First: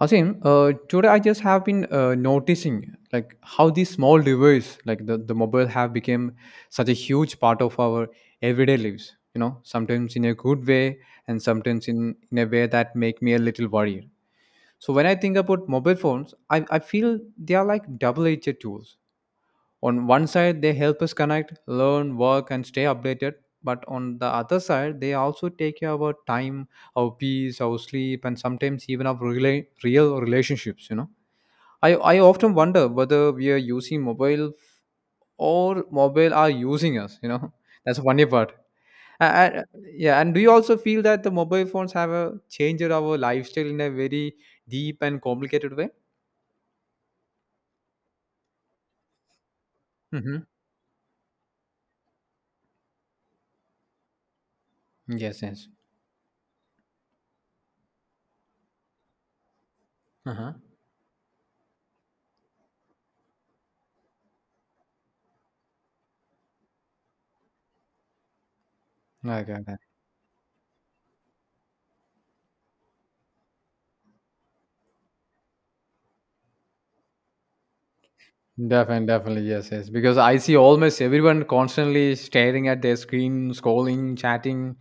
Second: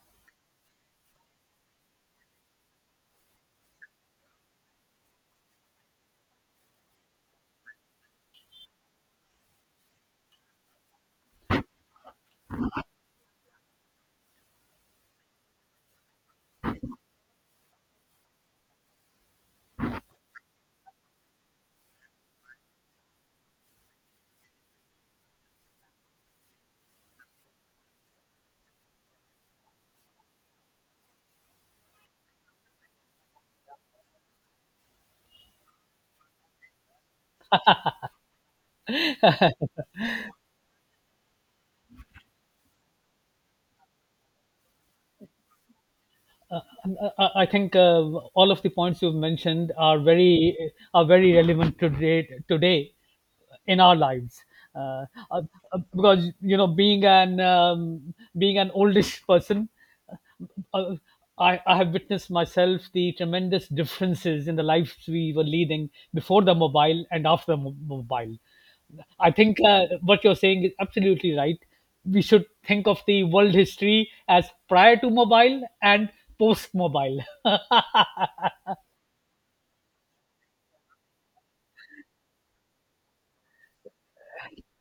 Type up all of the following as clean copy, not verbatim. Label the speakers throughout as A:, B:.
A: Hasim, today I just have been noticing like how these small devices, like the mobile, have become such a huge part of our everyday lives. Sometimes in a good way, and sometimes in a way that make me a little worried. So when I think about mobile phones, I feel they are like double-edged tools. On one side, they help us connect, learn, work, and stay updated. But on the other side, they also take care of our time, our peace, our sleep, and sometimes even our real relationships. I often wonder whether we are using mobile or mobile are using us. That's the funny part. I, I, yeah, and do you also feel that the mobile phones have changed our lifestyle in a very deep and complicated way?
B: I think all of the points you've mentioned are
A: Mm-hmm.
B: very relevant today in our lives. Uh,
A: Yes,
B: uh,
A: yes.
B: because being an oldish person,
A: Uh-huh.
B: uh, I have witnessed myself the tremendous differences in the lives we were leading before the mobile and after the mobile. I
A: Okay,
B: think
A: okay.
B: what you're saying is absolutely right. We should think of the world history as prior to mobile and post mobile. Yeah,
A: Definitely, definitely, yes, yes. Because I see almost everyone constantly staring at their screen, scrolling, chatting,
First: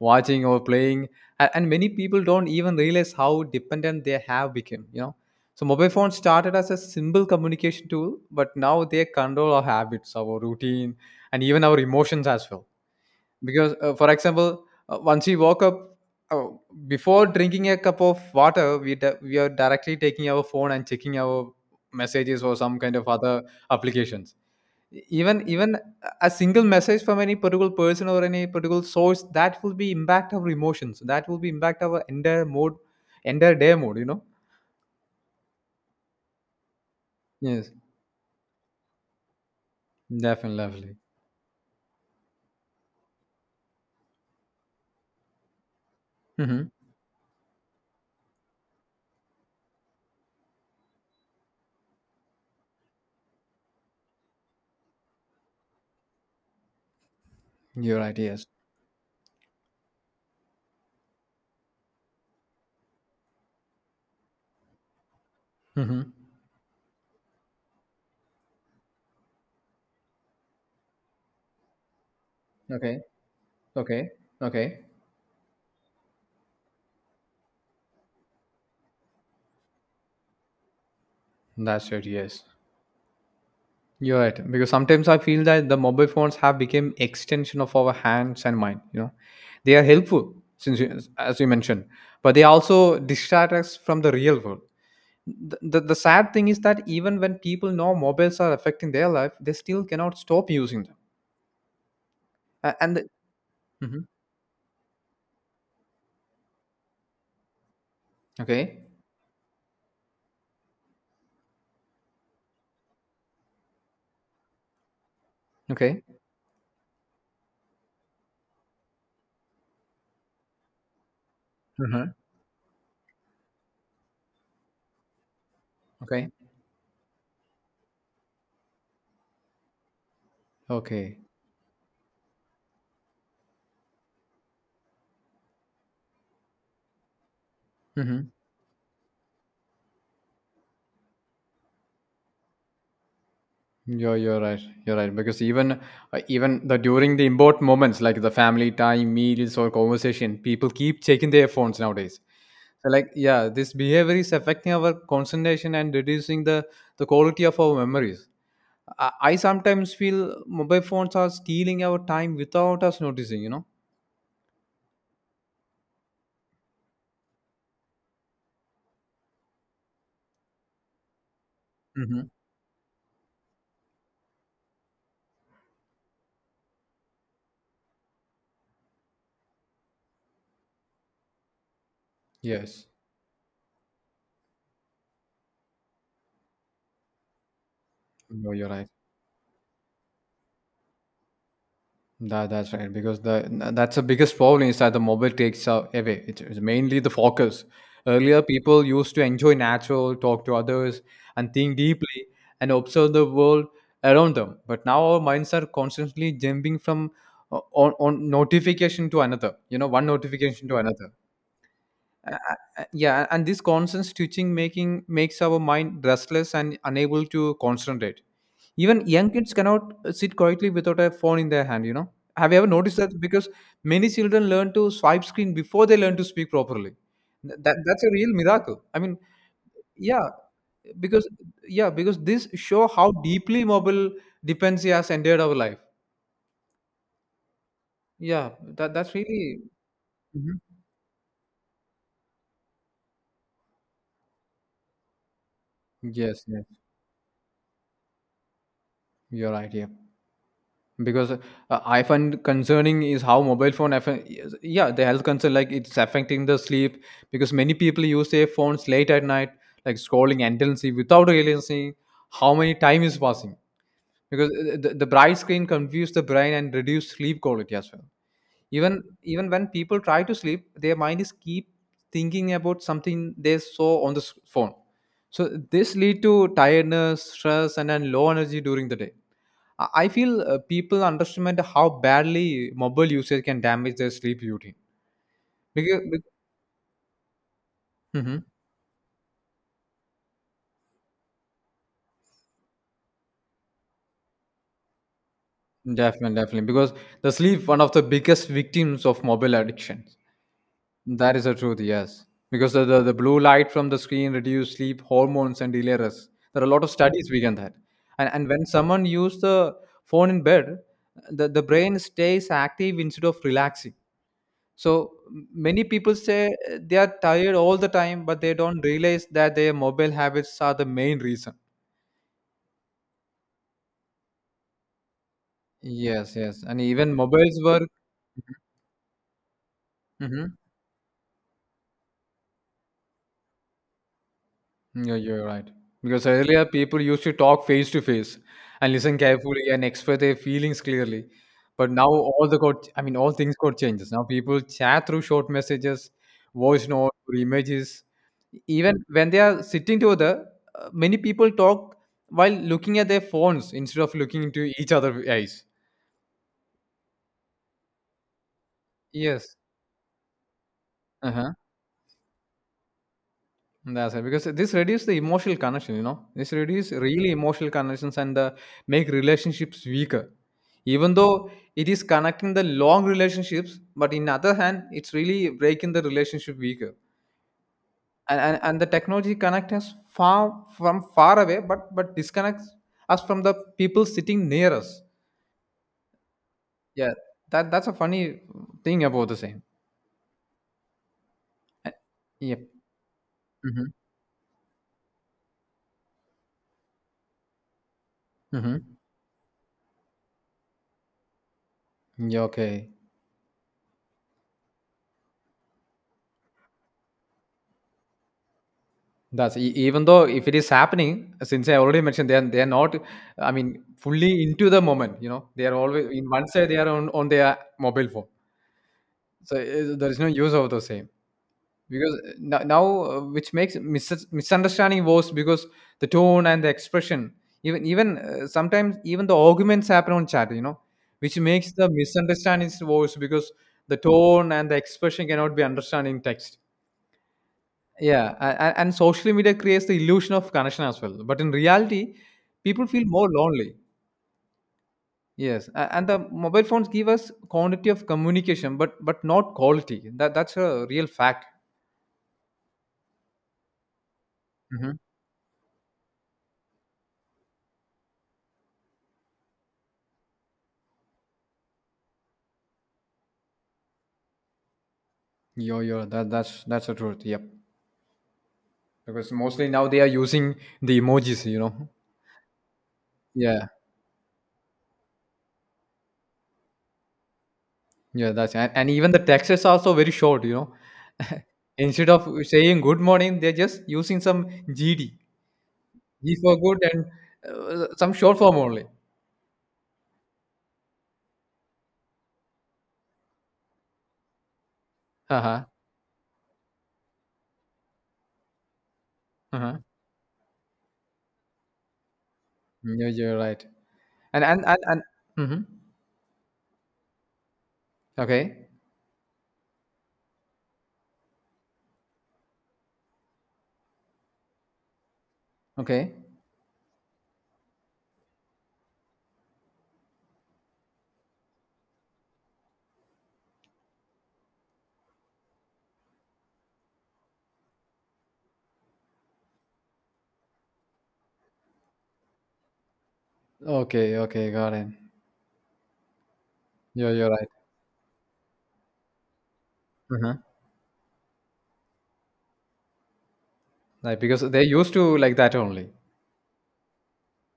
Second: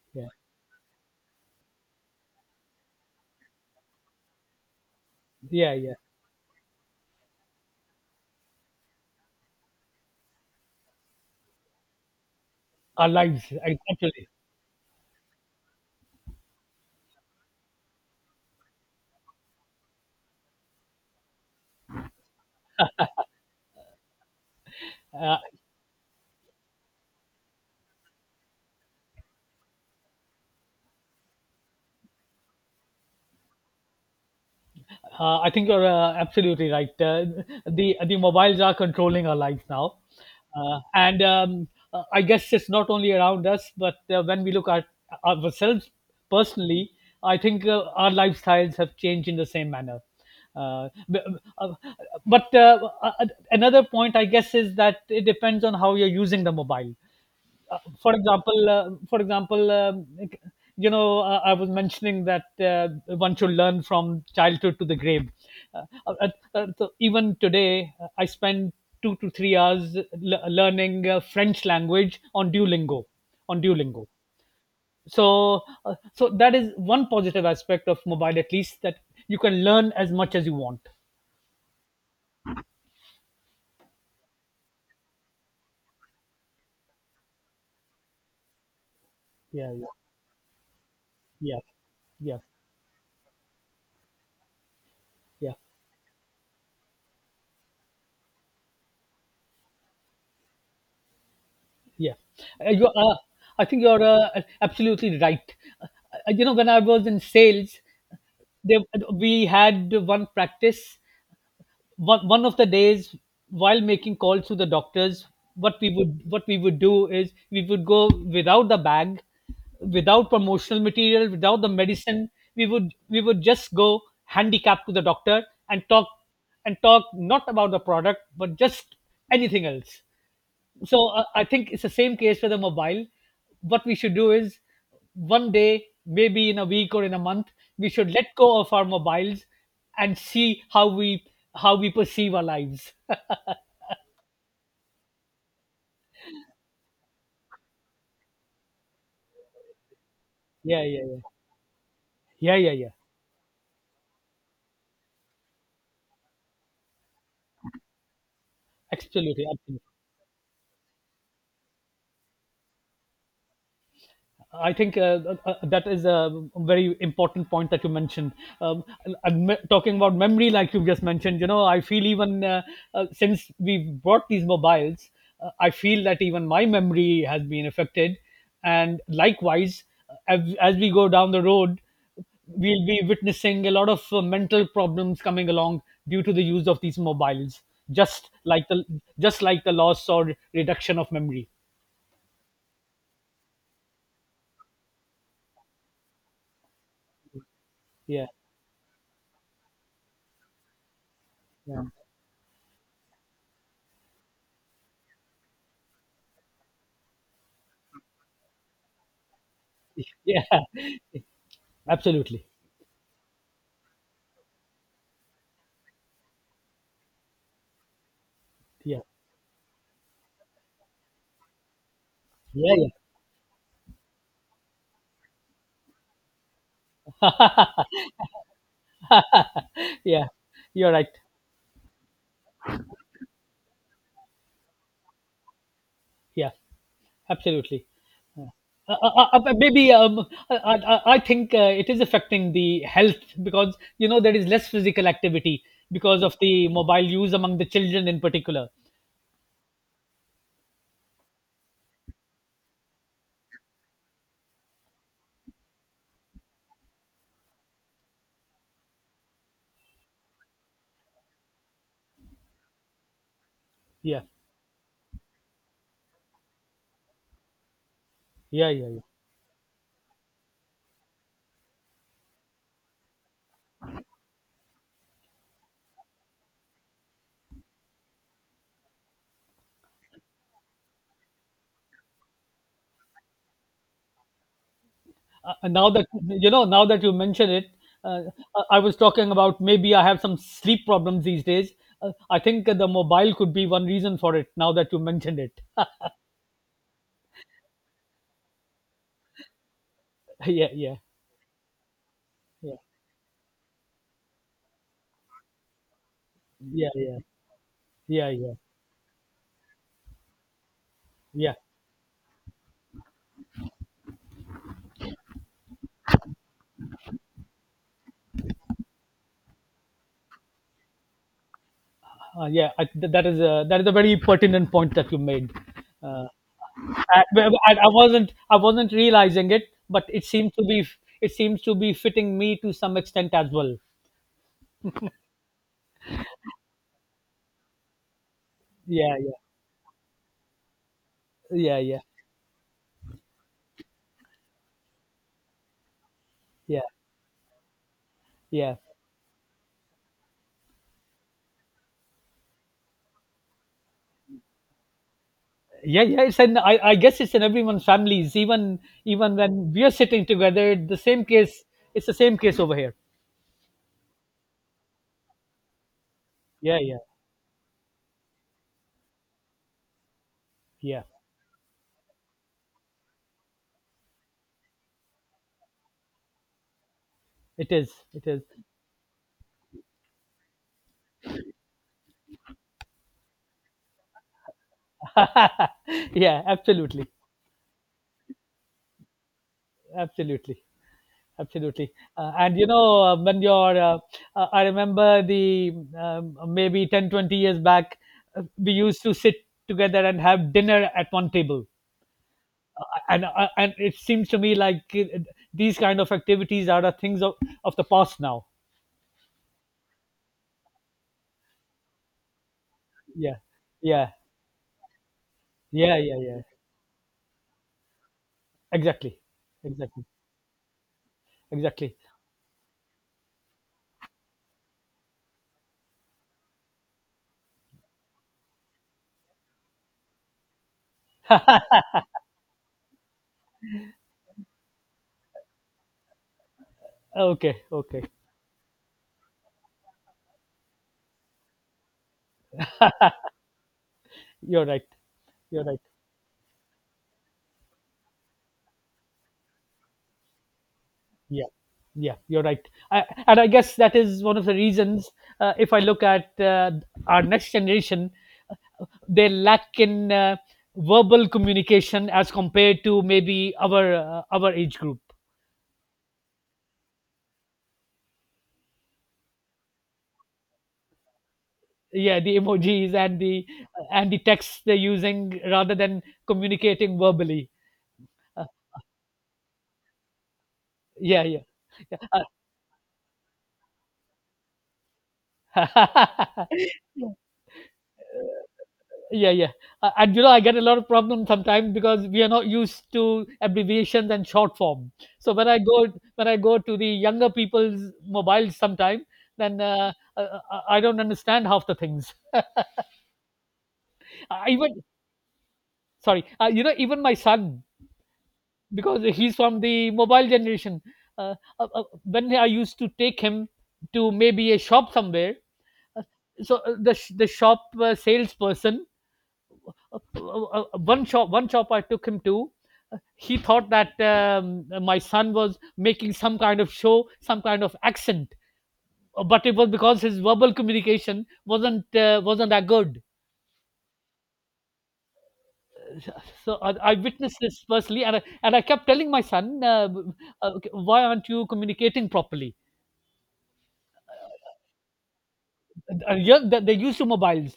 A: watching or playing, and many people don't even realize how dependent they have become. So
B: yeah,
A: mobile
B: yeah.
A: phones started as a simple communication tool, but now they control our habits, our routine, and even our emotions as well
B: Our lives,
A: because for
B: exactly.
A: example once we woke up uh, before drinking a cup of water we are directly taking our phone and checking our messages or some kind of other applications. E-
B: Uh,
A: even even a single message from any particular person or any particular source that will be impact our emotions that will be impact our entire mood entire day mood.
B: I think you're absolutely right.
A: Yes,
B: The mobiles are controlling our lives now,
A: definitely.
B: and I guess it's not only around us, but when we look at ourselves
A: Mm-hmm.
B: personally, I think our lifestyles have changed in the same manner. Uh, b- uh, but another point, I guess, is that it depends on how you're using the mobile.
A: You're right, yes.
B: For example, like, I was mentioning that one should learn from childhood to the grave. Uh,
A: Mm-hmm.
B: uh, so even today, I spend 2 to 3 hours learning French language on
A: Okay,
B: Duolingo. On
A: okay,
B: Duolingo.
A: okay.
B: So that is one positive aspect of mobile, at least that you can learn as much as you want.
A: That's it, yes. You're right. Because sometimes I feel that the mobile phones have become extension of our hands and mind.
B: Yeah,
A: They are
B: yeah,
A: helpful since you, as you
B: yeah,
A: mentioned, but
B: yeah,
A: they also distract us from the real world.
B: yeah.
A: The sad thing is that even when people know mobiles are affecting their life, they still cannot stop using them.
B: Yeah.
A: A-
B: You
A: And the,
B: are. I think you're
A: Mhm.
B: absolutely right. Uh, when I was in sales, there,
A: Okay,
B: we had one practice. One of the days, while making calls to the doctors, what we
A: okay.
B: would what we would do is we would go without the bag, without promotional material, without the
A: Mhm.
B: medicine. We would just go handicapped to the doctor and talk
A: Okay,
B: and talk not about the product but just anything else. so
A: okay.
B: uh, I think it's the same case for the mobile. What we should do is, one day maybe in a week or in a month, we should let
A: Mhm.
B: go of our mobiles and see how we perceive our lives.
A: You're right. You're right because even even the during the important moments like the family time, meals or conversation, people
B: Yeah,
A: keep
B: yeah, yeah,
A: checking their phones nowadays.
B: yeah, yeah,
A: So
B: yeah.
A: like, yeah, this behavior is affecting our concentration and reducing the quality of our memories. I
B: Absolutely, absolutely.
A: sometimes feel mobile phones are stealing our time without us noticing.
B: I think that is a very important point that you mentioned. Um, and talking about memory, like you just mentioned, I feel
A: Mm-hmm.
B: even since we bought these mobiles, I feel that even my memory has been affected. And likewise, as we go down the road, we'll
A: Yes.
B: be witnessing a lot of mental problems coming along due to the use of these mobiles, just
A: No,
B: like
A: you're
B: the
A: right.
B: just like the loss or reduction of memory.
A: That's right because that's the biggest problem is that the mobile takes away. It's mainly the focus.
B: Yeah,
A: Earlier, people used to enjoy natural, talk to others, and think
B: yeah,
A: deeply and observe the world around them. But now our minds are constantly jumping from on notification to another. One
B: yeah.
A: notification to another.
B: Absolutely.
A: Yeah, and this constant switching making makes our mind restless and unable to concentrate.
B: Yeah.
A: Even young kids cannot sit quietly without a phone in their hand. Have you ever
B: Yeah.
A: noticed that? Because many children learn to swipe screen before they learn to speak properly. Th- That,
B: Yeah.
A: that's a real miracle. I mean,
B: Yeah.
A: yeah,
B: You're right.
A: because yeah, because this show how deeply mobile dependency has entered our life.
B: Yeah. Absolutely. Yeah.
A: Yeah, that, that's really.
B: Maybe I,
A: Mhm.
B: I, I think it is affecting the health because there is less physical activity because of
A: Yes, yes,
B: the mobile use among the children in particular.
A: you're right. Yeah. Because I find concerning is how mobile phone affect, yeah, the health concern like it's affecting the sleep because many people use their phones late at night like scrolling endlessly without realizing how many time is passing
B: Yeah,
A: because the bright screen confuse the brain and reduce sleep quality as well.
B: yeah, yeah, yeah.
A: Even when people try to sleep their mind is keep thinking about something they saw on the phone. So this lead to tiredness stress and then low energy during the day. I feel people underestimate how badly mobile usage can damage their sleep routine.
B: And
A: Because,
B: now that you mention it, uh,
A: hmm
B: I was talking about maybe I have some sleep problems these days. I think the mobile could be one reason for it. Now that you mentioned it.
A: definitely, definitely, because the sleep one of the biggest victims of mobile addiction.
B: yeah, yeah,
A: That is the truth, yes. Because
B: yeah,
A: the blue light from the screen reduce sleep hormones and delay rest. There are a lot
B: yeah,
A: of
B: yeah,
A: studies we can that.
B: yeah,
A: And
B: yeah,
A: when someone use the phone in bed, the,
B: yeah.
A: the brain stays active instead of relaxing. So many people say they are tired all the time, but they don't realize that their mobile habits are the main reason.
B: Yeah, that is a very pertinent point that you made. Uh,
A: Yes, yes, and even
B: I,
A: mobiles
B: I
A: work.
B: wasn't realizing it, but it seems
A: Mhm.
B: to be it seems to be fitting me to some extent as well.
A: Yeah, you're right. Because earlier people used to talk face to face and
B: Yeah,
A: listen
B: yeah,
A: carefully and express their feelings clearly.
B: yeah,
A: But
B: yeah,
A: now all the got, I mean, all things got changes. Now people chat through short messages,
B: yeah,
A: voice notes, or images.
B: yeah.
A: Even when they are sitting together, many people talk while looking at their phones instead of looking into each other eyes.
B: Yeah, yeah, it's an I guess it's in everyone's families. Even
A: Yes.
B: when we are sitting together, the same
A: Uh-huh.
B: case it's the same case over here.
A: That's it. Because this reduce the emotional connection. This
B: Yeah,
A: reduce
B: yeah,
A: really emotional connections and the make relationships weaker.
B: yeah.
A: Even though it is connecting the long relationships, but in other hand, it's really breaking the relationship weaker.
B: It is. It
A: And
B: is.
A: and, and the technology connects us far from far away, but disconnects us from the people sitting near us.
B: Yeah, absolutely.
A: Yeah, that's a funny thing about the same.
B: Absolutely. Absolutely. And
A: Yep.
B: you know when you're
A: Mm-hmm.
B: I remember the maybe 10, 20 years back. We
A: Mm-hmm.
B: used to sit together and have dinner at one table.
A: Yeah.
B: Uh,
A: Okay.
B: and uh, and it seems to me like these kind of activities are the things of the past now.
A: That's e even though if it is happening, since I already mentioned, they're not,
B: Yeah,
A: I mean,
B: yeah,
A: fully into the moment. They are
B: yeah,
A: always
B: yeah,
A: in
B: yeah.
A: one side they are on their mobile phone,
B: Exactly,
A: so
B: exactly,
A: there is no use of the same
B: exactly.
A: because now, which makes misunderstanding worse because the tone and the expression, even sometimes even the arguments happen on chat. Which makes the misunderstandings worse because the tone and the expression cannot be understood in text.
B: Okay, okay,
A: Yeah, and social media creates the illusion of connection as well. But in reality, people feel more lonely.
B: you're right, you're
A: Yes,
B: right.
A: and the mobile phones give us quantity of communication, but not quality. That that's a real fact.
B: Yeah, yeah, you're right. I guess that is one of the
A: Mm-hmm.
B: reasons. If I look at our next generation, they lack in verbal communication as compared to maybe our age group.
A: Yo, yo, that that's the truth. Yep, because mostly now they are using the emojis.
B: Yeah, the emojis and the
A: Yeah,
B: and the texts they're using rather than communicating verbally.
A: yeah,
B: Uh,
A: that's, and even the texts are also very short.
B: yeah, yeah.
A: Instead of saying good morning, they're just using some GD, G for good, and
B: Yeah.
A: some short form only.
B: Yeah, yeah. And I get a lot of problems sometimes because we are not used to abbreviations and short form. So
A: Uh
B: when i
A: huh.
B: go when i go to the younger people's mobiles sometime,
A: Uh
B: then
A: huh.
B: I don't understand half the things.
A: Yeah, you're right.
B: I even
A: And Mm-hmm.
B: Sorry, even my son,
A: Okay,
B: because he's from the mobile generation. uh, when I used to take him to maybe a shop somewhere, uh,
A: okay,
B: the shop salesperson, uh, uh, uh, one shop I took him to, he thought that my son was making some kind of show, some kind of accent, but it was because his verbal communication wasn't that good.
A: okay, okay, got it.
B: So I
A: Yeah, you're
B: witnessed
A: right.
B: this personally, and I kept telling my son,
A: Uh-huh.
B: "Okay, why aren't you communicating properly?"
A: Like because they used to like that only.
B: Yeah, they used to mobiles,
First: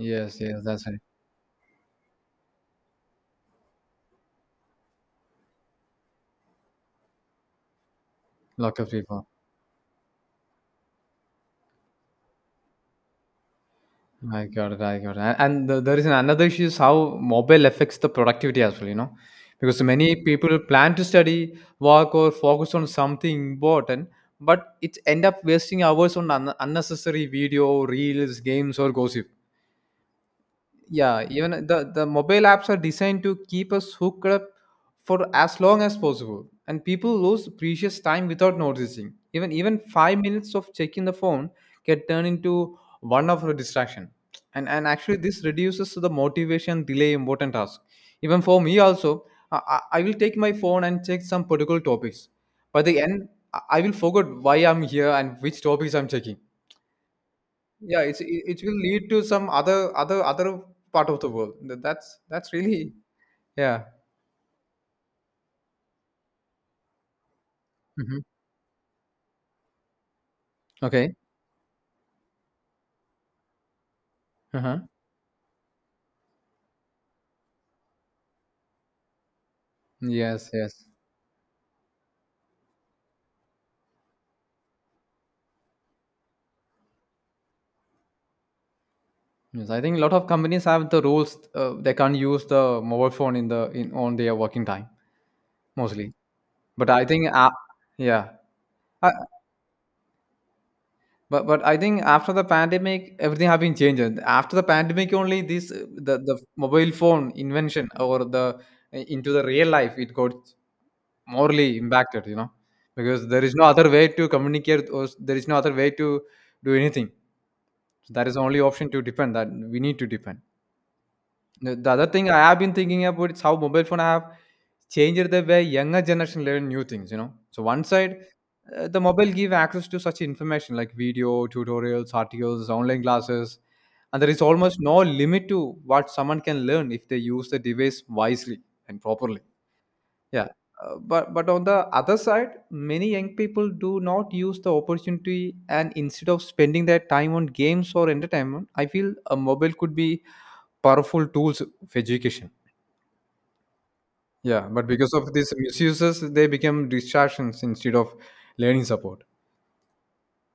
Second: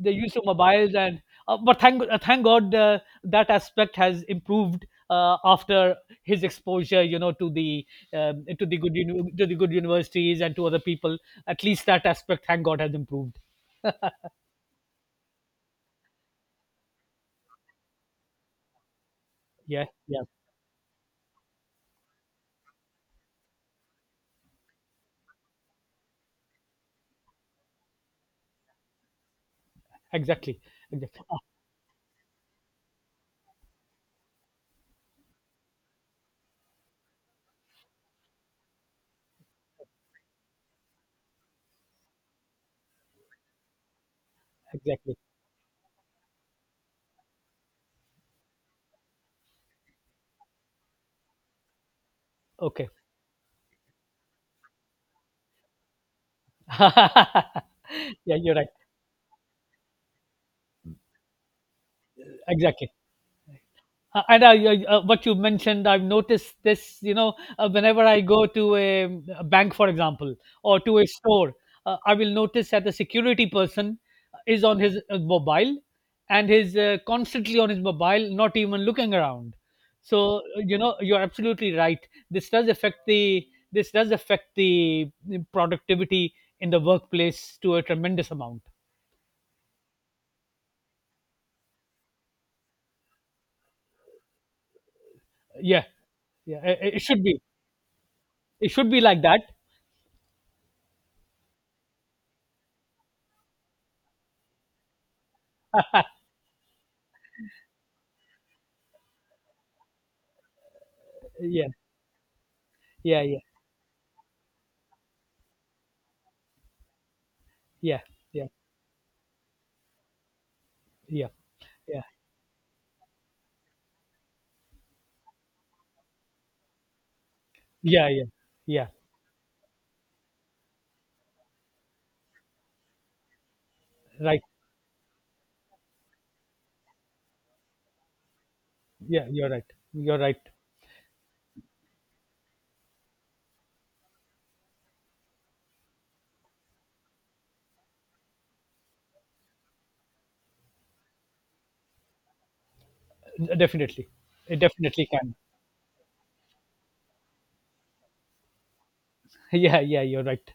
B: the use
A: Yes,
B: of
A: yes, that's
B: mobiles,
A: right.
B: and but thank god, that aspect has improved after his exposure, to the
A: Lot of
B: good
A: people.
B: uni- to the good universities and to other people. At least that aspect, thank god, has improved.
A: I got it. I got it. And there is another issue is how mobile affects the productivity as well. Because
B: Yeah,
A: many
B: yeah,
A: people plan to study, work, or focus on something important, but it end up wasting hours on unnecessary video, reels, games, or gossip.
B: exactly, exactly,
A: Yeah,
B: ah,
A: even the mobile apps are designed to keep us hooked up for as long as possible and people lose precious time without noticing. Even 5 minutes of checking the phone can turn into 1 hour of distraction. And
B: exactly.
A: actually this reduces the motivation delay important task. Even for me also, I will take my phone and check some particular topics. By
B: Okay.
A: the end, I will forget why I'm here and which topics I'm checking. Yeah, it's
B: Yeah,
A: it
B: you're
A: it
B: right,
A: will lead to some other part of the world. That's
B: exactly.
A: really. Yeah.
B: And what you mentioned, I've noticed this. Whenever
A: Hmm.
B: I go to a bank, for example, or to a
A: Okay.
B: store, I will notice that the security person is
A: Uh-huh.
B: on his mobile and is constantly on his mobile, not even looking around. So uh,
A: Yes,
B: you
A: yes,
B: know, you're absolutely right. This does affect the this does affect the productivity in the workplace to a tremendous amount.
A: yes. I think a lot of companies have the rules. They can't use the mobile phone in the in on their working time
B: Yeah,
A: mostly.
B: yeah,
A: But
B: it
A: I
B: should
A: think,
B: be.
A: yeah.
B: It should be
A: Uh,
B: like that.
A: but I think after the pandemic, everything have been changed. And after the pandemic, only this the mobile phone invention or the into the real life it got
B: Yeah,
A: morally impacted.
B: yeah,
A: Because
B: yeah.
A: there is no other way to communicate or there is no other way to do anything.
B: Yeah,
A: So that is the
B: yeah,
A: only option to depend that we need to depend
B: yeah,
A: the
B: yeah,
A: other thing I have been thinking about is how mobile phone have changed the way younger generation learn new things. So one
B: yeah,
A: side
B: yeah, yeah.
A: the mobile give access to such information like video tutorials articles online classes and there is
B: Right.
A: almost no limit to what someone can learn if they use the device wisely and
B: Yeah,
A: properly.
B: you're right. You're right.
A: Yeah, but on the other side, many young people do not use the opportunity, and instead of spending their time on games or entertainment, I feel a mobile could be powerful tools of education.
B: Definitely, it
A: Yeah, but
B: definitely
A: because of
B: can.
A: these misuses, they become distractions instead of learning support.
B: Yeah, yeah, you're right.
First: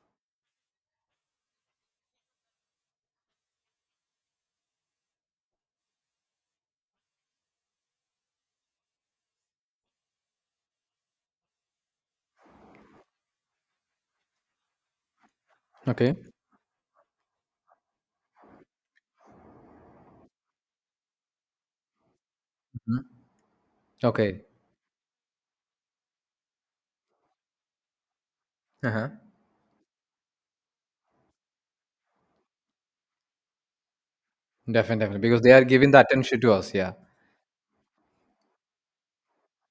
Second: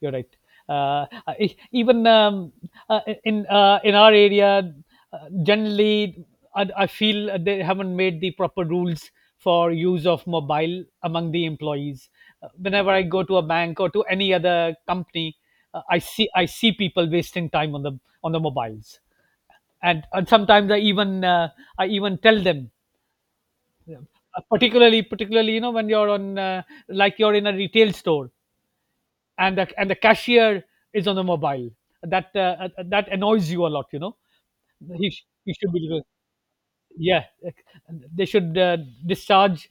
B: You're right. Even in our area, generally, I feel they haven't made the proper rules for use of mobile among the employees. Whenever I go to a bank or to any other company, I
A: Okay.
B: see I see people wasting time on the mobiles. And sometimes I even tell them,
A: Mhm.
B: uh,
A: Okay.
B: particularly when you're on like you're in a retail store,
A: Uh-huh.
B: and the cashier is on the mobile. That annoys you a lot,
A: Definitely, definitely, because they
B: he
A: are
B: should
A: giving the
B: be.
A: attention to us. Yeah,
B: Yeah, they should discharge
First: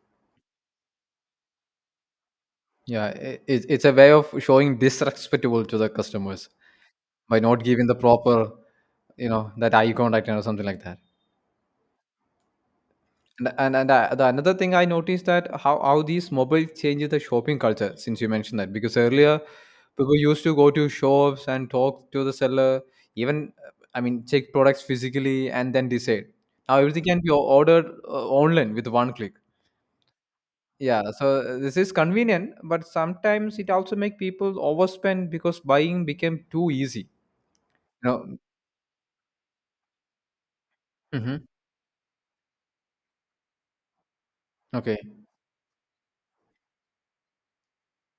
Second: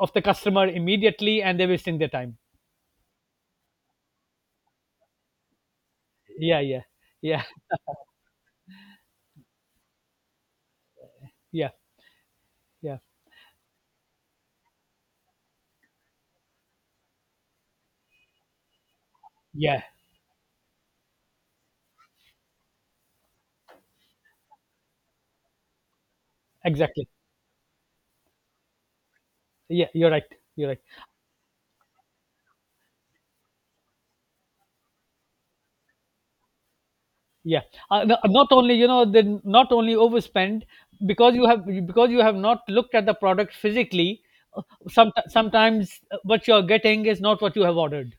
B: of the customer immediately, and they're wasting their time.
A: yeah. It's a way of showing disrespectable to the customers
B: Yeah, yeah,
A: by
B: yeah,
A: not giving the proper, that eye contact and or something like that.
B: yeah, yeah,
A: And the another thing I noticed that how these mobiles changes the shopping culture since you mentioned that, because earlier
B: yeah,
A: people used to go to shops and talk to the seller, even I mean check products physically and then decide. Now everything
B: exactly,
A: can be ordered online with one click.
B: yeah, you're right, you're right.
A: Yeah, so this is convenient, but sometimes it also make people overspend because buying became too easy.
B: Yeah,
A: You know.
B: not only, they not only overspend, because
A: Hmm.
B: you have not looked at the product physically. uh,
A: Okay,
B: Sometimes what you're getting is not what you have ordered.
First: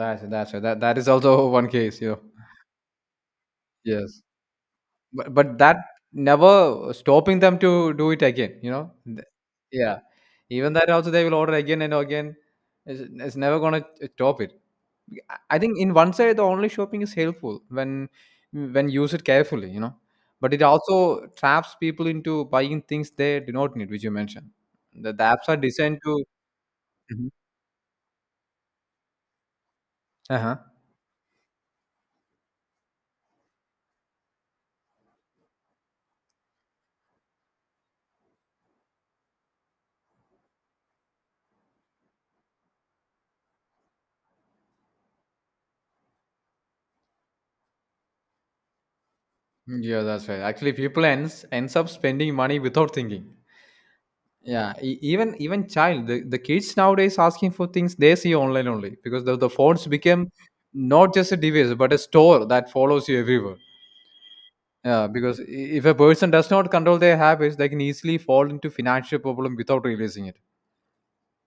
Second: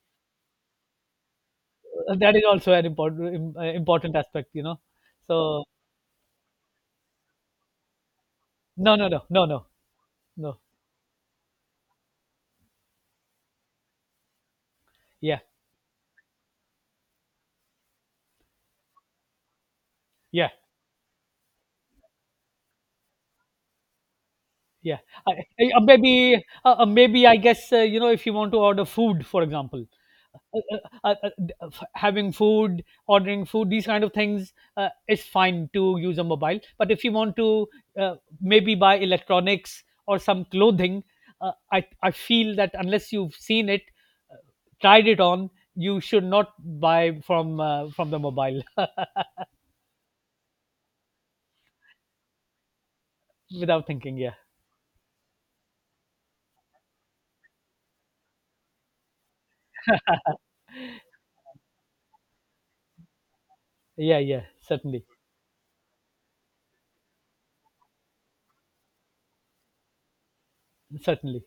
A: that's right. That is also one case. You know.
B: That is also an important
A: Yes.
B: aspect.
A: But
B: So
A: that never stopping them to do it again, you know?
B: no, no, no,
A: Th-
B: no, no,
A: Yeah.
B: no.
A: Even that also they will order again and again. It's never gonna stop it. I
B: Yeah,
A: I think in one side the online shopping is helpful when use it carefully, you know.
B: yeah.
A: But it also traps people into buying things they do not need, which you mentioned.
B: Yeah,
A: The
B: I,
A: apps are designed to.
B: maybe
A: Mhm.
B: I guess, if you want to order food, for example,
A: Uh-huh.
B: uh, uh, having food, ordering food, these kind of things is fine to use a mobile. But if you want to uh, maybe buy electronics or some clothing, I feel that unless you've seen it, tried it on, you should not buy from the mobile.
A: Yeah, that's right. Actually, people ends up spending money without thinking.
B: Without thinking. Yeah,
A: Yeah, even even child the kids nowadays asking for things they see online only because the phones became not just a device but a store that follows you everywhere.
B: yeah, yeah, certainly,
A: Yeah, because if a person does not control their habits, they can easily fall into financial problem without realizing it.
B: certainly.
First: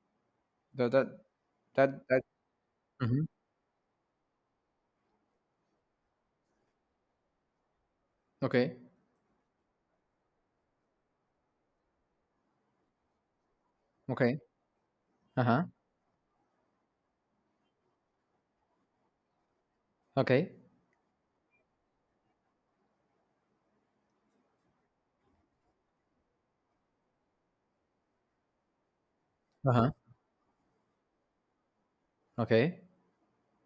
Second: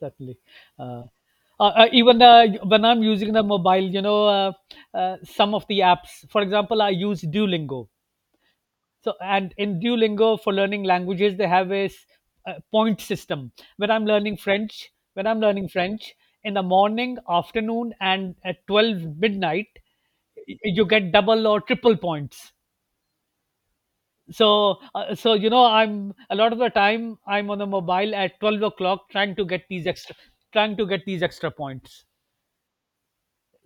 B: Certainly.
A: That
B: Uh,
A: that that,
B: Even
A: that
B: when I'm
A: Mhm.
B: using the mobile, some of the apps. For example, I use Duolingo.
A: Okay,
B: And in Duolingo for learning languages, they have a point system. When I'm learning
A: okay.
B: French, when I'm
A: uh huh
B: learning French in the morning, afternoon, and at 12 midnight,
A: okay.
B: you get double or triple points. So I'm a lot of the time I'm on the mobile at 12 o'clock trying to get
A: uh
B: these
A: huh
B: extra, trying to get these extra points.
A: okay.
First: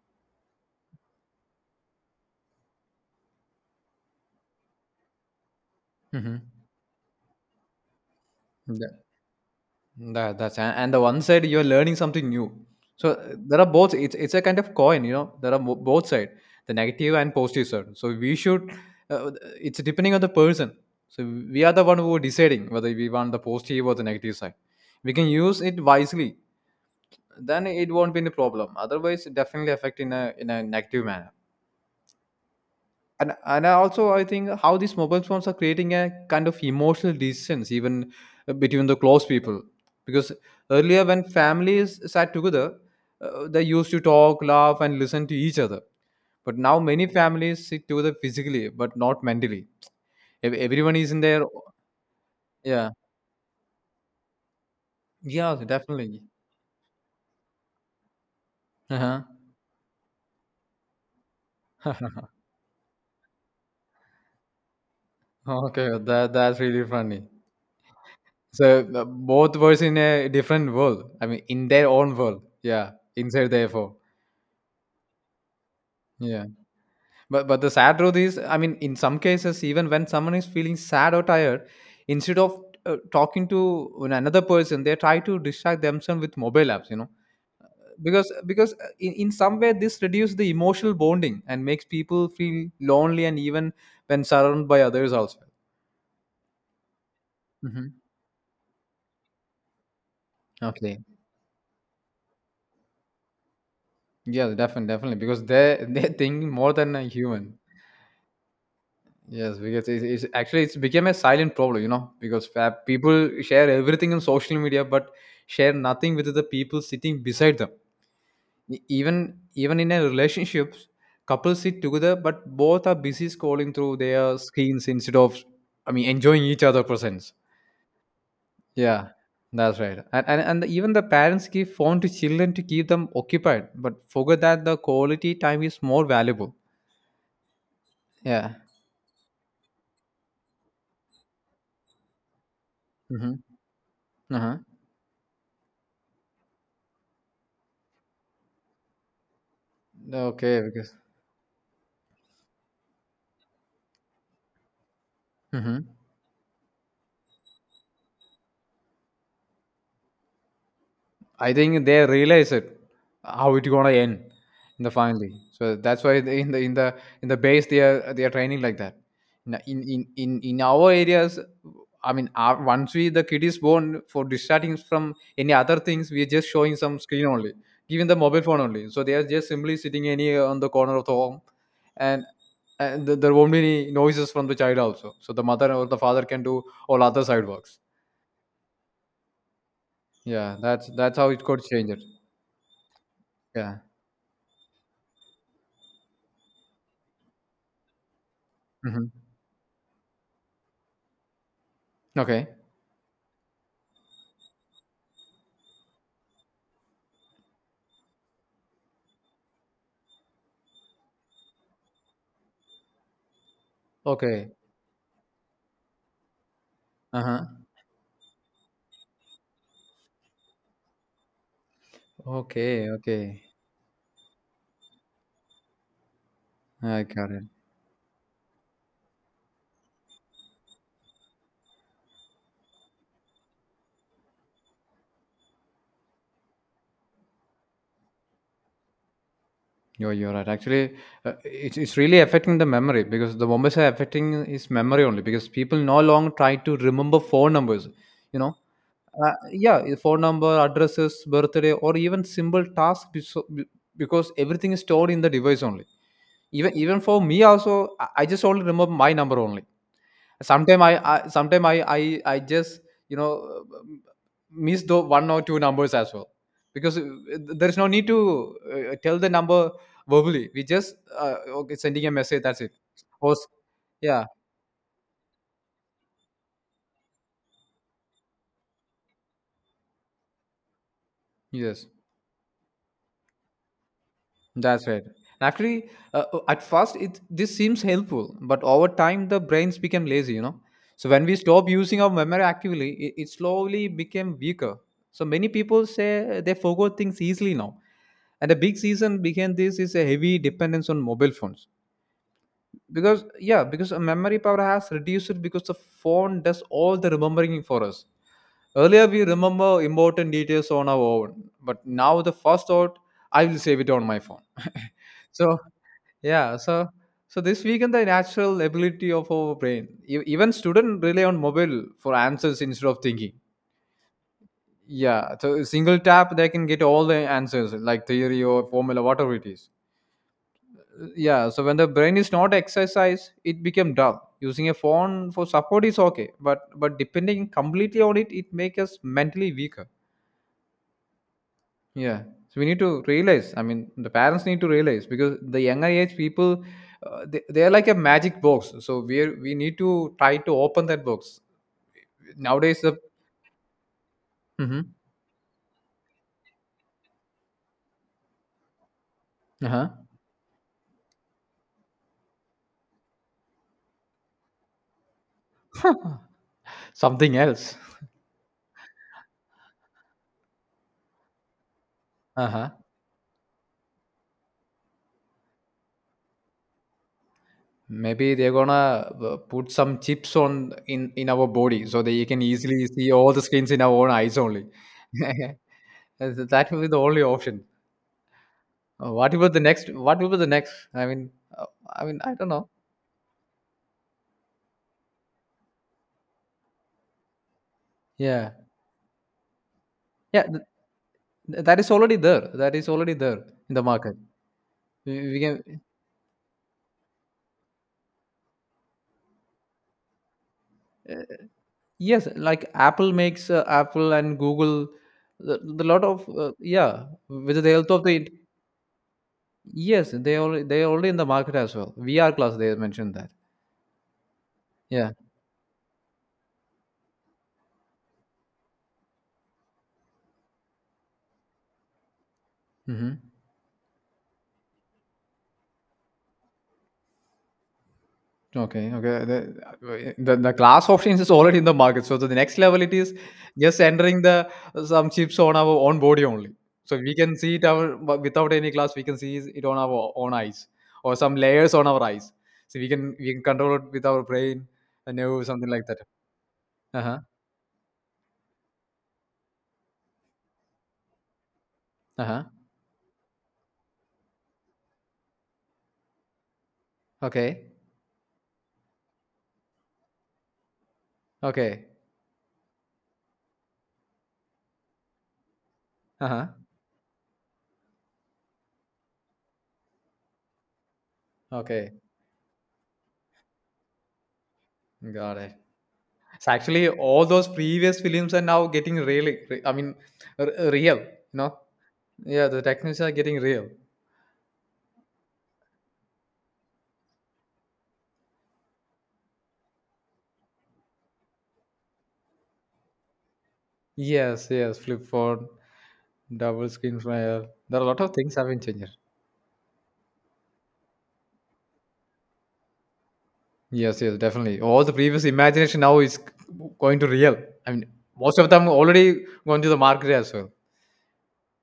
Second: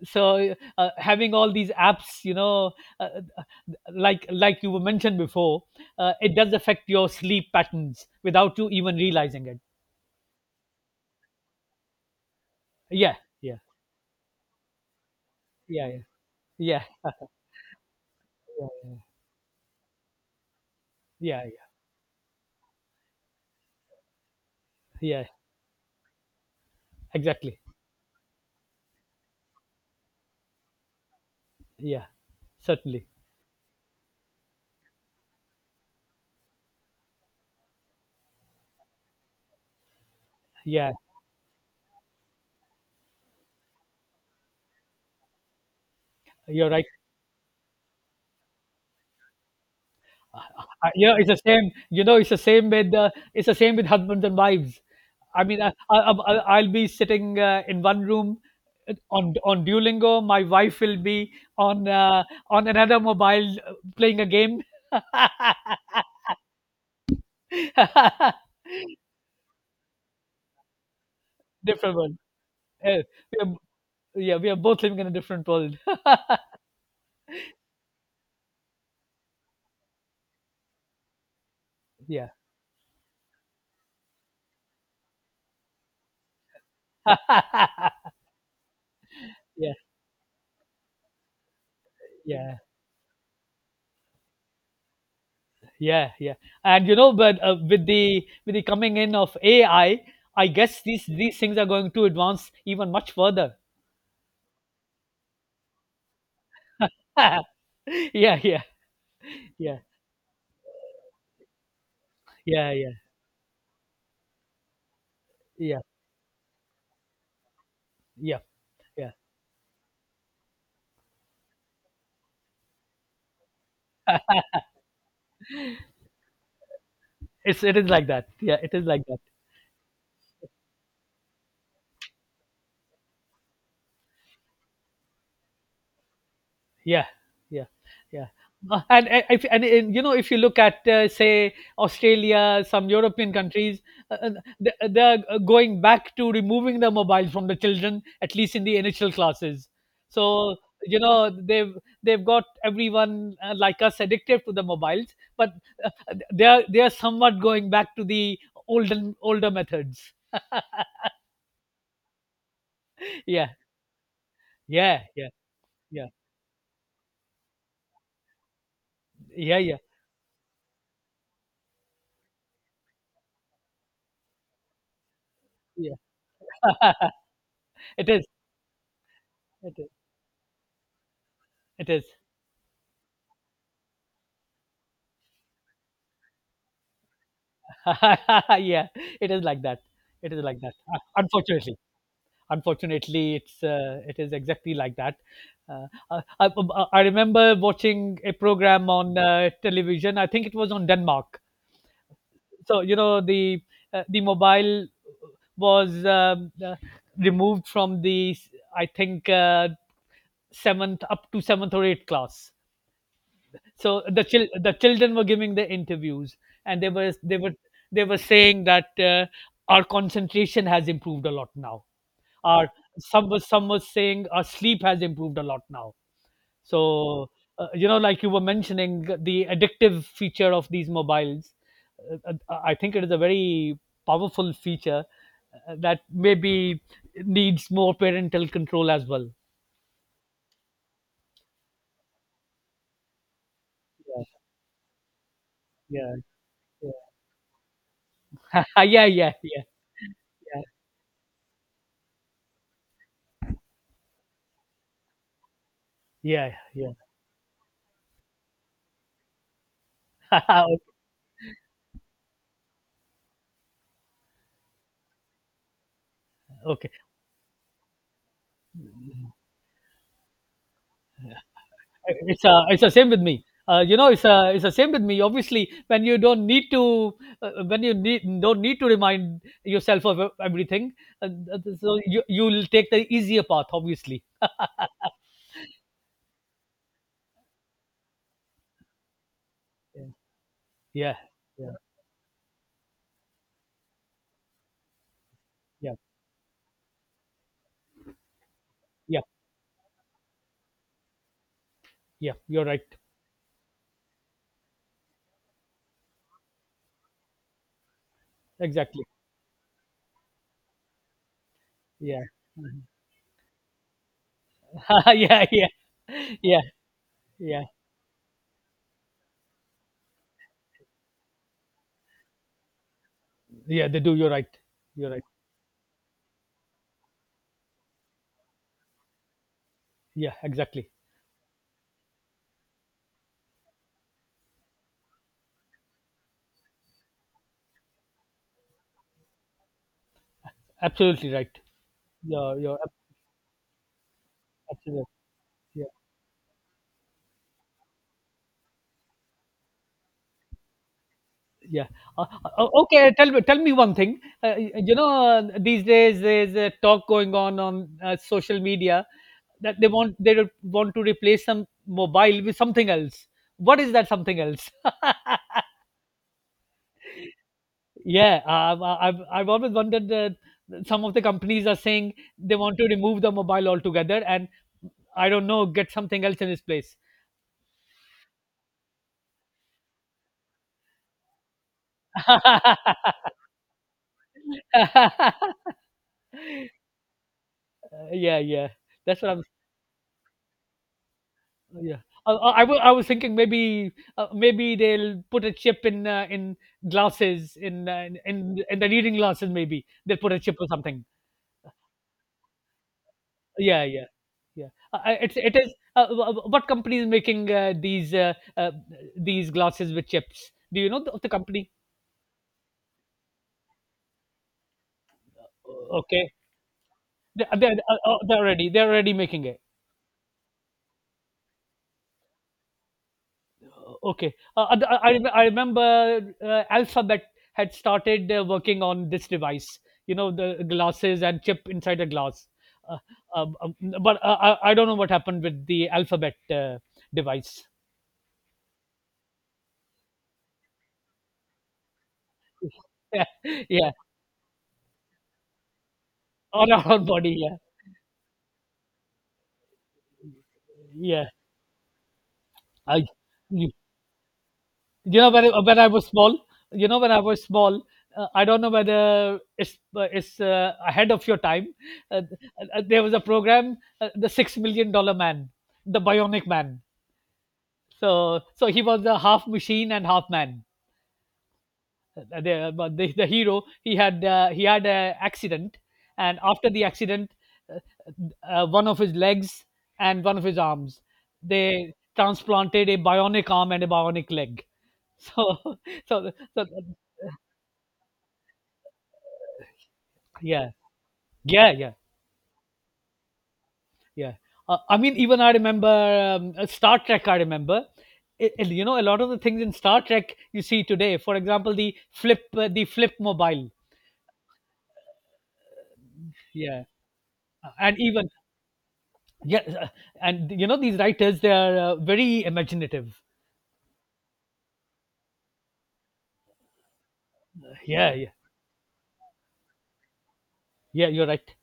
B: So having all these apps, uh, uh, like you mentioned before, it
A: Mm-hmm.
B: does affect your sleep patterns without you even
A: Yeah.
B: realizing it.
A: That's and the one side you're learning something new. So
B: Yeah, yeah,
A: there are both. It's a kind of coin, you know. There are
B: yeah, yeah,
A: both side, the
B: yeah,
A: negative and positive side. So we should.
B: yeah,
A: Uh, it's depending on the person. So
B: yeah,
A: we
B: yeah,
A: are the one who are deciding whether we want the positive or the negative side. We
B: yeah,
A: can use it wisely.
B: exactly,
A: Then it won't be any problem. Otherwise, it definitely affect in a negative manner.
B: yeah, certainly,
A: And I also I think how these mobile phones are creating a kind of emotional distance even between the close people, because
B: yeah,
A: earlier when families sat together they used to talk, laugh and listen to each other, but
B: you're
A: now
B: right.
A: many families sit together physically but not mentally. Everyone is
B: Yeah,
A: in
B: it's the
A: their.
B: same.
A: Yeah,
B: It's the same with husbands and wives. I
A: yeah,
B: mean, I, I,
A: definitely.
B: I, I'll be sitting in one room
A: Uh-huh.
B: on Duolingo. My wife will be on uh, on another mobile playing a game.
A: Okay, that's really funny. So both were in a different world, I mean in their
B: Different
A: own
B: one.
A: world. Yeah,
B: Uh, we
A: inside
B: are,
A: their phone.
B: yeah, we are both living in a different world.
A: Yeah. But the sad truth is, I mean, in some cases, even when someone is feeling sad or tired,
B: Yeah,
A: instead of talking to another person, they try to distract themselves with mobile apps. You know, because in some way
B: yeah,
A: this reduces the emotional bonding and makes people
B: yeah.
A: feel lonely and even when surrounded by others also.
B: Yeah, yeah, and you know, but
A: Hmm.
B: with the coming in of AI, I guess
A: Okay.
B: these things are going to advance even much further.
A: Yeah, definitely, definitely, because they they think more than a
B: Yeah,
A: human.
B: yeah, yeah,
A: Yes,
B: yeah,
A: because it's actually it's become a silent problem, you know, because
B: yeah,
A: people share everything on social media, but share
B: yeah,
A: nothing with the people sitting beside them.
B: yeah, yeah.
A: Even even in a relationships, couples sit together, but both are busy scrolling through their screens instead of, I mean, enjoying each other' presence.
B: It is like that. Yeah, it is like
A: Yeah,
B: that.
A: that's right. And even the parents give phone to children to keep them occupied, but forget that the quality time is more valuable.
B: Yeah, yeah, yeah.
A: Yeah.
B: And you know, if you look at say Australia, some European
A: Mm-hmm.
B: countries, uh, uh,
A: Uh-huh.
B: they're going back to removing the mobile from the children, at least in the initial classes. So
A: Okay, because.
B: you know they've got everyone like us addicted to the mobiles, but
A: Mm-hmm.
B: they are somewhat going back to the olden older methods.
A: I think they realize it
B: Yeah,
A: how it gonna end in the
B: yeah, yeah,
A: finally. So that's
B: yeah,
A: why they, in the in the in the base they are training like that.
B: yeah,
A: Now,
B: yeah,
A: in in our areas, I mean, our, once we the kid is born for distracting from any other
B: yeah.
A: things, we are just showing some screen only, giving
B: It
A: the
B: is.
A: mobile phone only. So they are just
B: It
A: simply
B: is.
A: sitting any on the corner of the home,
B: It is.
A: and and there won't be any noises from the child also. So the mother or the father can do all other side works.
B: Yeah, it is like that. It is
A: Yeah,
B: like that.
A: that's
B: Un-
A: that's how it could
B: Unfortunately,
A: change it.
B: unfortunately, it's
A: Yeah.
B: it is exactly like that. I remember watching a program
A: Hmm.
B: on television. I think it was on Denmark.
A: Okay.
B: So you know the mobile was removed from the, I think seventh, up to seventh or eighth class. So
A: Okay.
B: the children were giving the interviews, and they were they
A: Uh-huh.
B: were they were saying that our concentration has improved a lot now. Our,
A: Okay, okay.
B: some was saying our sleep has improved a lot now.
A: I
B: So
A: got it.
B: you know, like you were mentioning, the addictive feature of these mobiles, I think it is a very powerful feature that maybe needs more parental control as well.
A: You're right. Actually, it's really affecting the memory, because the Bombas are
B: Yeah,
A: affecting is memory only because people no
B: yeah,
A: longer try to remember phone numbers. You know,
B: yeah. Yeah, yeah, yeah,
A: yeah, your phone number,
B: yeah,
A: addresses, birthday, or even simple tasks, because everything is stored in the device only.
B: yeah,
A: Even
B: yeah.
A: even for me also, I just only remember my number only.
B: Okay,
A: Sometime I just, you know, um, miss the one or two numbers as well
B: okay.
A: because there's no need to tell the number verbally, we just okay, sending a message, that's it.
B: It's the same with
A: Or
B: me.
A: s-.
B: You know,
A: Yeah.
B: it's the same with me. Obviously, when you don't need to, when you need don't need to remind yourself of everything, uh,
A: Yes.
B: so you you'll take the easier path. Obviously,
A: That's right. Actually, at first, it this seems helpful, but over time, the brains become
B: yeah,
A: lazy. You know, so
B: yeah,
A: when we stop
B: yeah,
A: using our memory actively, it slowly became weaker. So many people
B: yeah,
A: say they forgot things easily now, and a big reason
B: yeah.
A: behind this is a heavy dependence on mobile phones,
B: Yeah. You're right.
A: because yeah because a memory power has reduced because the phone does all the remembering for us.
B: Exactly.
A: Earlier we remember important details on our own, but now
B: Yeah.
A: the first thought, I will save it on my phone.
B: Yeah,
A: So
B: yeah,
A: yeah,
B: yeah,
A: so so
B: yeah,
A: this weakened the natural ability of our brain. Even students rely on mobile for answers instead of thinking.
B: yeah. They do. You're right. You're right.
A: Yeah, so a single tap they can get all the answers, like theory or formula whatever it is.
B: Yeah, exactly.
A: Yeah, so when the brain is not exercised it become dull. Using a phone for support is okay, but depending completely on it, it makes us mentally weaker.
B: Absolutely right.
A: Yeah,
B: You're
A: so we need
B: you're ab-
A: to realize, I mean the parents need to realize,
B: Absolutely.
A: because the younger age people, they are like a magic box, so we are we need to try to open that box.
B: Yeah. Uh,
A: Nowadays the.
B: okay. Tell me. Tell me one thing.
A: Mhm.
B: You know, these days there's a talk going on social media that
A: Uh-huh.
B: they want they re- want to replace some mobile with something else. What is that something else?
A: Something else.
B: Yeah. I've always wondered. Some of the companies are saying they
A: Uh-huh.
B: want to remove the mobile altogether, and I don't know, get something else in its place.
A: Maybe they're gonna put some chips on in our body so that you can easily see all the screens in our own eyes only. That will be the only option.
B: Yeah, yeah. That's what
A: What
B: I'm.
A: about the next? What will be the next? I mean, uh,
B: Yeah,
A: I don't know.
B: I was thinking maybe maybe they'll put a chip in glasses, in
A: Yeah,
B: in the reading glasses. Maybe they'll put a
A: yeah.
B: chip
A: Th-
B: or something.
A: that is already there. That is already there in the
B: Yeah, yeah,
A: market.
B: yeah. It's
A: We
B: it is.
A: can,
B: What company is making these glasses with chips? Do you know
A: uh,
B: the company?
A: yes, like Apple makes Apple and Google. The lot of
B: Okay,
A: yeah, with the
B: they're,
A: help of the,
B: they're already making it.
A: yes, they already in the market as well. VR class they mentioned that.
B: Okay.
A: Yeah.
B: I remember Alphabet had started working on this device, you know, the glasses and chip inside the glass. Uh,
A: Mhm.
B: um, um, but I don't know what happened with the Alphabet device.
A: Okay, okay. The glass options is already in the market. So the next level it is
B: Yeah,
A: just
B: yeah,
A: entering the some chips on our own body only.
B: on our
A: So
B: own
A: we
B: body.
A: can see
B: Yeah,
A: it our but without any glass. We can see it on our own eyes or
B: yeah.
A: some layers on our eyes. So
B: I,
A: we can
B: you
A: control it with our brain and
B: you know,
A: nerve something
B: when
A: like
B: I
A: that.
B: was small, you know,
A: Uh
B: when
A: huh.
B: I was small, I don't know whether it's, ahead of your time. Uh,
A: Uh huh.
B: there was a program, The Six Million Dollar Man, The Bionic Man.
A: Okay.
B: So so he was a half machine and half man.
A: Okay.
B: But the hero, he had an accident,
A: Uh
B: and
A: huh.
B: after the accident, uh, one of his legs and one of his arms,
A: Okay.
B: they transplanted a bionic arm and a bionic leg.
A: Got it.
B: So so
A: So
B: so
A: actually, all those previous films are now getting really. I mean,
B: yeah,
A: real. No.
B: yeah, yeah,
A: Yeah, the technology are getting real.
B: yeah. I mean, even I remember Star Trek. I remember. You know, a lot of the things in Star Trek you see today. For example, the flip mobile.
A: Yes, yes, flip phone, double
B: Yeah,
A: screen flyer. There are a
B: and
A: lot of
B: even,
A: things have been changed.
B: yeah, and you know, these writers, they are very imaginative.
A: Yes, yes, definitely. All the previous imagination now is going to real. I mean,
B: Yeah, yeah,
A: most of them already gone to the market as well.
B: yeah, you're right.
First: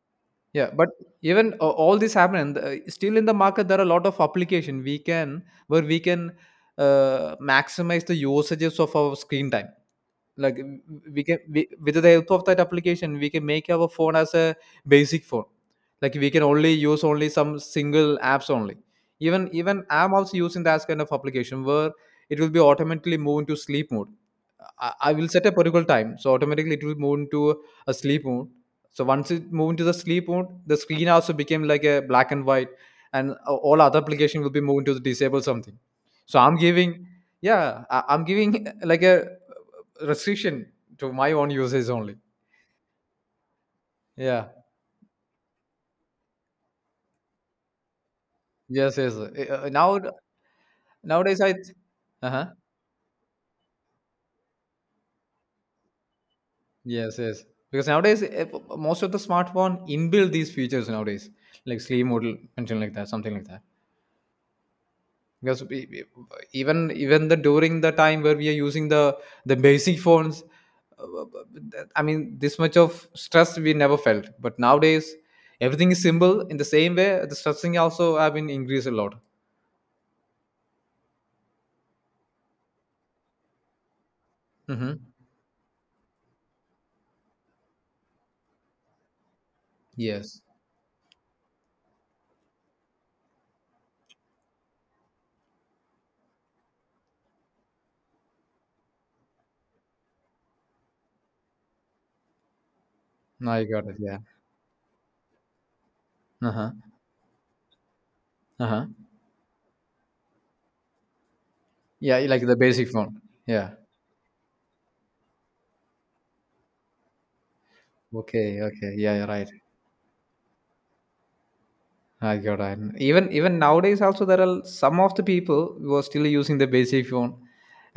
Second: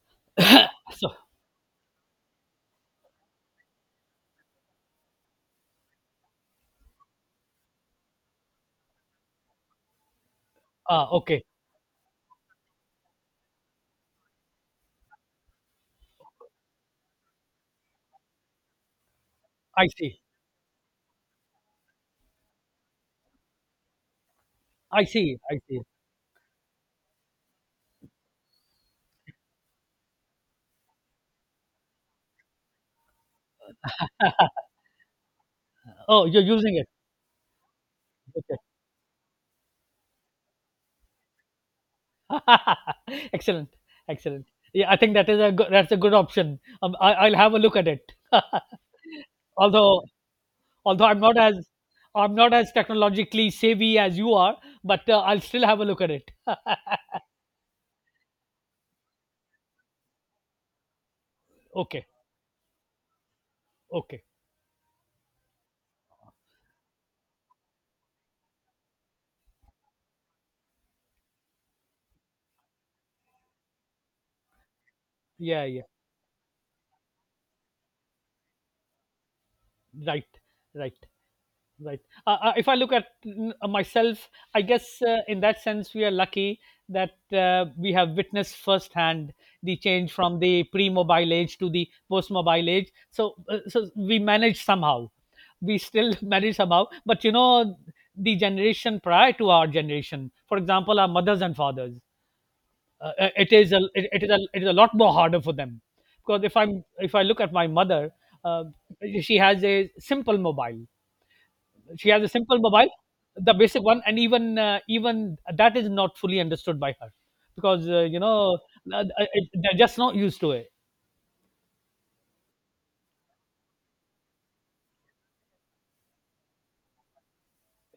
A: Yeah, but
B: So,
A: even all this happened. Still in the market, there are a lot of application we can where we can maximize the usages of our screen time. Like w-,
B: ah,
A: we can
B: okay.
A: we, with the help of that application we can make our phone as a basic phone, like we can only use only some single apps only. Even even
B: I
A: I'm
B: see,
A: also using that kind of application where it will be automatically move into sleep mode. I,
B: I
A: I will
B: see,
A: set a
B: I see.
A: particular time so automatically it will move into a sleep mode. So once it move into the sleep mode the screen also became like a black and white, and all other application will be moved to disable something.
B: Oh,
A: So
B: you're
A: I'm
B: using it.
A: giving, yeah I'm
B: Okay.
A: giving like a restriction to my own usage only.
B: Excellent, excellent.
A: Yeah.
B: Yeah, I think that is a good, that's a good option. I'll have a look at it.
A: Yes. Yes. Now
B: Although, although i'm not
A: nowadays I.
B: as
A: Uh
B: I'm
A: huh.
B: not as technologically savvy as you are, but I'll still have a look at it.
A: Yes. Yes. Because nowadays eh, most of the smartphone inbuilt these features nowadays, like sleep
B: Okay,
A: mode, something like that, something like that.
B: okay.
A: Because we, even even the during the time where we are using the basic phones, uh, I mean this much of stress we never felt. But nowadays
B: Yeah, yeah.
A: everything is simple. In the same way, the stressing also have been increased a lot.
B: Right, right. Right. If I look at myself, I
A: Mm-hmm.
B: guess in that sense we are lucky that we have witnessed firsthand the change
A: Yes.
B: from the pre-mobile age to the post-mobile age. So, so we manage somehow. We still manage somehow. But you know, the generation prior to our generation, for example, our mothers and fathers,
A: No,
B: it
A: I
B: is
A: got it. Yeah.
B: it is a lot more harder for them because
A: Uh-huh,
B: if I look at my mother, uh,
A: uh-huh.
B: she has a simple mobile, she
A: Yeah,
B: has a
A: like the
B: simple
A: basic
B: mobile,
A: phone.
B: the
A: Yeah.
B: basic one, and even even that is not fully understood by her, because you know,
A: Okay, okay.
B: uh,
A: Yeah,
B: uh,
A: you're right.
B: they're just not used to it.
A: I got it. Even even nowadays also there are some of the people who are still using the basic phone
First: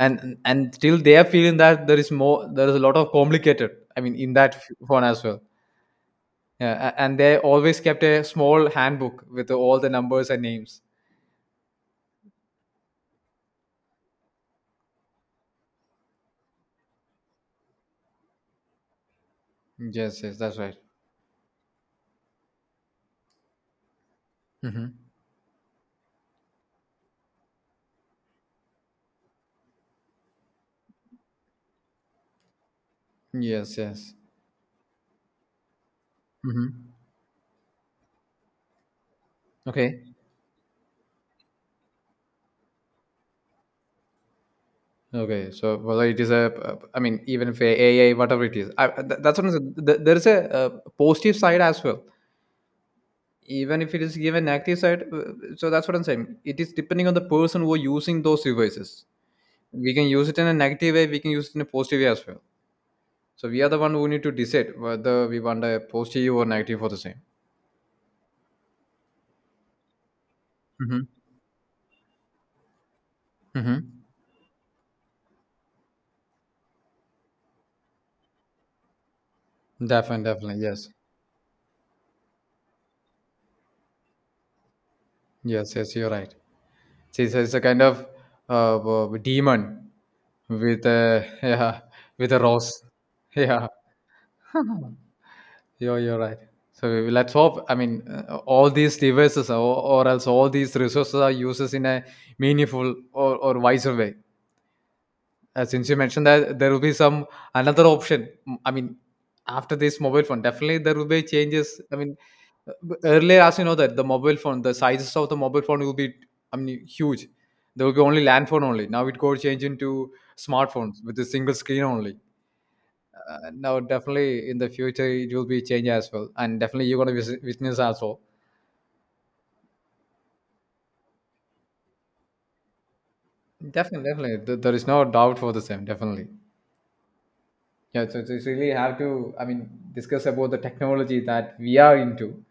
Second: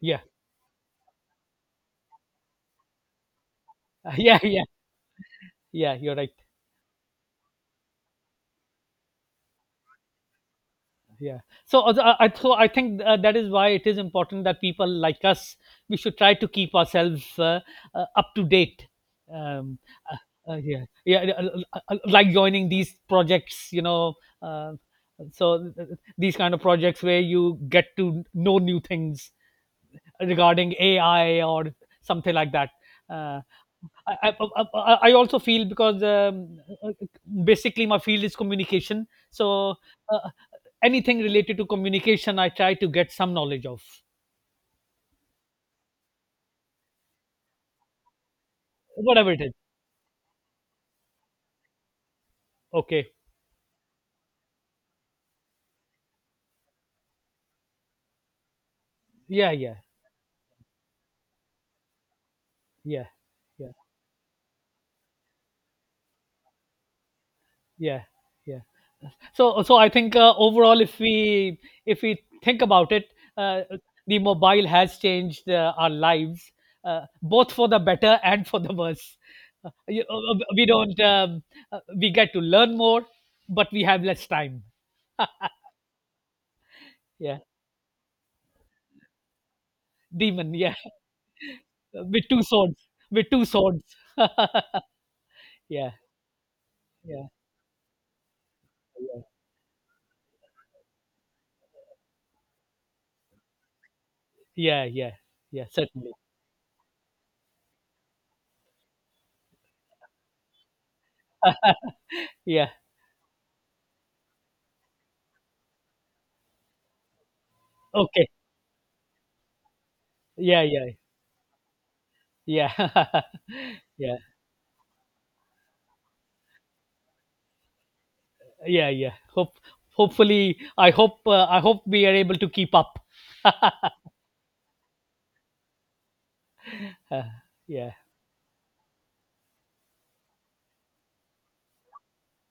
B: Yeah,
A: and still they are feeling that there is more there is a lot of complicated, I mean in
B: yeah,
A: that
B: yeah,
A: phone as well.
B: yeah. You're right.
A: Yeah, and they always kept a small handbook with all the numbers and names.
B: Yeah. So I think that is why it is important that people like us, we should try to keep ourselves up to date. Um, uh,
A: Yes, yes, that's right.
B: yeah, yeah, like joining these projects, you know, uh,
A: Mm-hmm.
B: so these kind of projects where you get to know new things regarding AI or something like that. Uh,
A: Yes, yes.
B: Also feel, because
A: Mm-hmm.
B: basically my field is communication. So
A: Okay.
B: uh, anything related to communication, I try to get some knowledge of
A: Okay, so well, it is a. Uh, I mean, even if AI, whatever it is, I,
B: whatever
A: that's
B: it
A: what I'm
B: is.
A: saying. Th- there is a, uh, positive side as well.
B: Okay.
A: Even if it is given negative side, so that's what I'm saying. It is depending on the person who are using those devices.
B: Yeah. Yeah.
A: We can use it in a negative way. We can use it in a positive way as well.
B: Yeah.
A: So we are
B: Yeah.
A: the one who need to decide whether we want a positive or negative for the same.
B: Yeah. Yeah. So so I think overall,
A: Mm-hmm.
B: if we think about it, uh,
A: Mm-hmm.
B: the mobile has changed our lives, both for the better and for the worse. You-
A: Definitely, definitely,
B: we
A: yes,
B: don't We get to learn more but we have less time.
A: yes, yes. You're right. She's,
B: Yeah,
A: she's a kind of demon
B: demon, yeah,
A: with a yeah,
B: with
A: with a
B: two
A: rose.
B: swords, with two
A: Yeah,
B: swords. Yeah,
A: you're right. So we-
B: yeah,
A: let's hope. I mean, all these devices or else all these resources are uses in a meaningful or wiser way.
B: yeah, yeah, yeah,
A: Since you
B: certainly,
A: mentioned that there will be some another option, I mean, after this mobile phone, definitely there will be changes. I mean,
B: yeah,
A: earlier, as you know, that the mobile phone, the sizes of the mobile phone will be, I mean, huge. There will be only
B: okay,
A: land phone only. Now it goes change into
B: yeah, yeah,
A: smartphones with a single screen only.
B: yeah.
A: Now,
B: Yeah,
A: definitely in the future, it will be change as well, and definitely you're gonna witness as well.
B: yeah, yeah, hope, hopefully, I hope, I hope we are able to keep up.
A: Definitely, definitely, Th- there is no doubt for the same. Definitely.
B: uh, yeah,
A: Yeah, so so it's really have to, I mean, discuss about the technology that we are into.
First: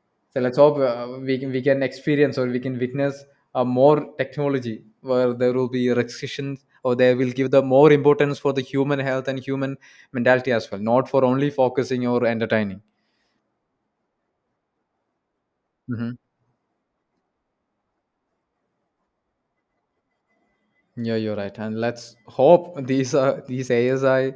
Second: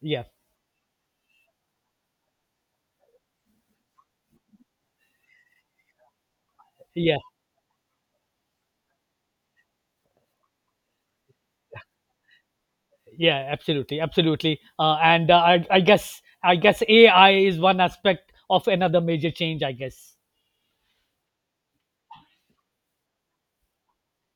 B: yeah,
A: So let's hope we can experience or we can witness more technology where there will be restrictions or they
B: yeah,
A: will give the more importance for the human health and human mentality as well, not for only focusing or entertaining.
B: yeah, absolutely, absolutely. And I
A: Hmm.
B: guess I guess AI is one aspect of another major change, I guess.
A: Yeah, you're right. And let's hope these are these ASI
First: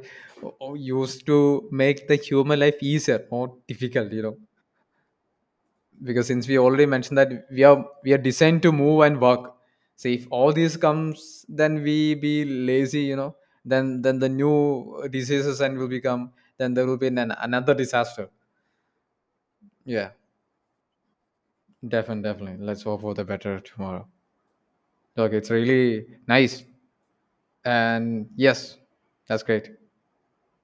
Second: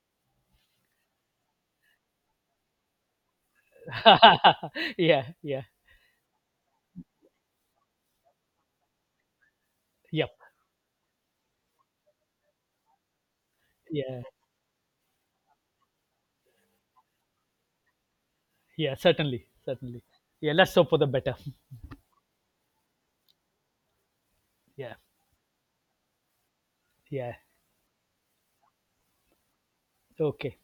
A: used to make the human life easier, more difficult. You know.
B: Yeah, yeah,
A: Because since we already mentioned that we are designed to move and work, so if
B: yep,
A: all these comes then we be lazy you know, then
B: yeah,
A: the new diseases and will become, then there will be an, another disaster.
B: yeah, certainly, certainly,
A: Yeah,
B: yeah, let's hope for the better.
A: definitely, definitely, let's hope for the better tomorrow.
B: Yeah,
A: Okay, it's really nice
B: yeah,
A: and yes, that's great.
B: okay.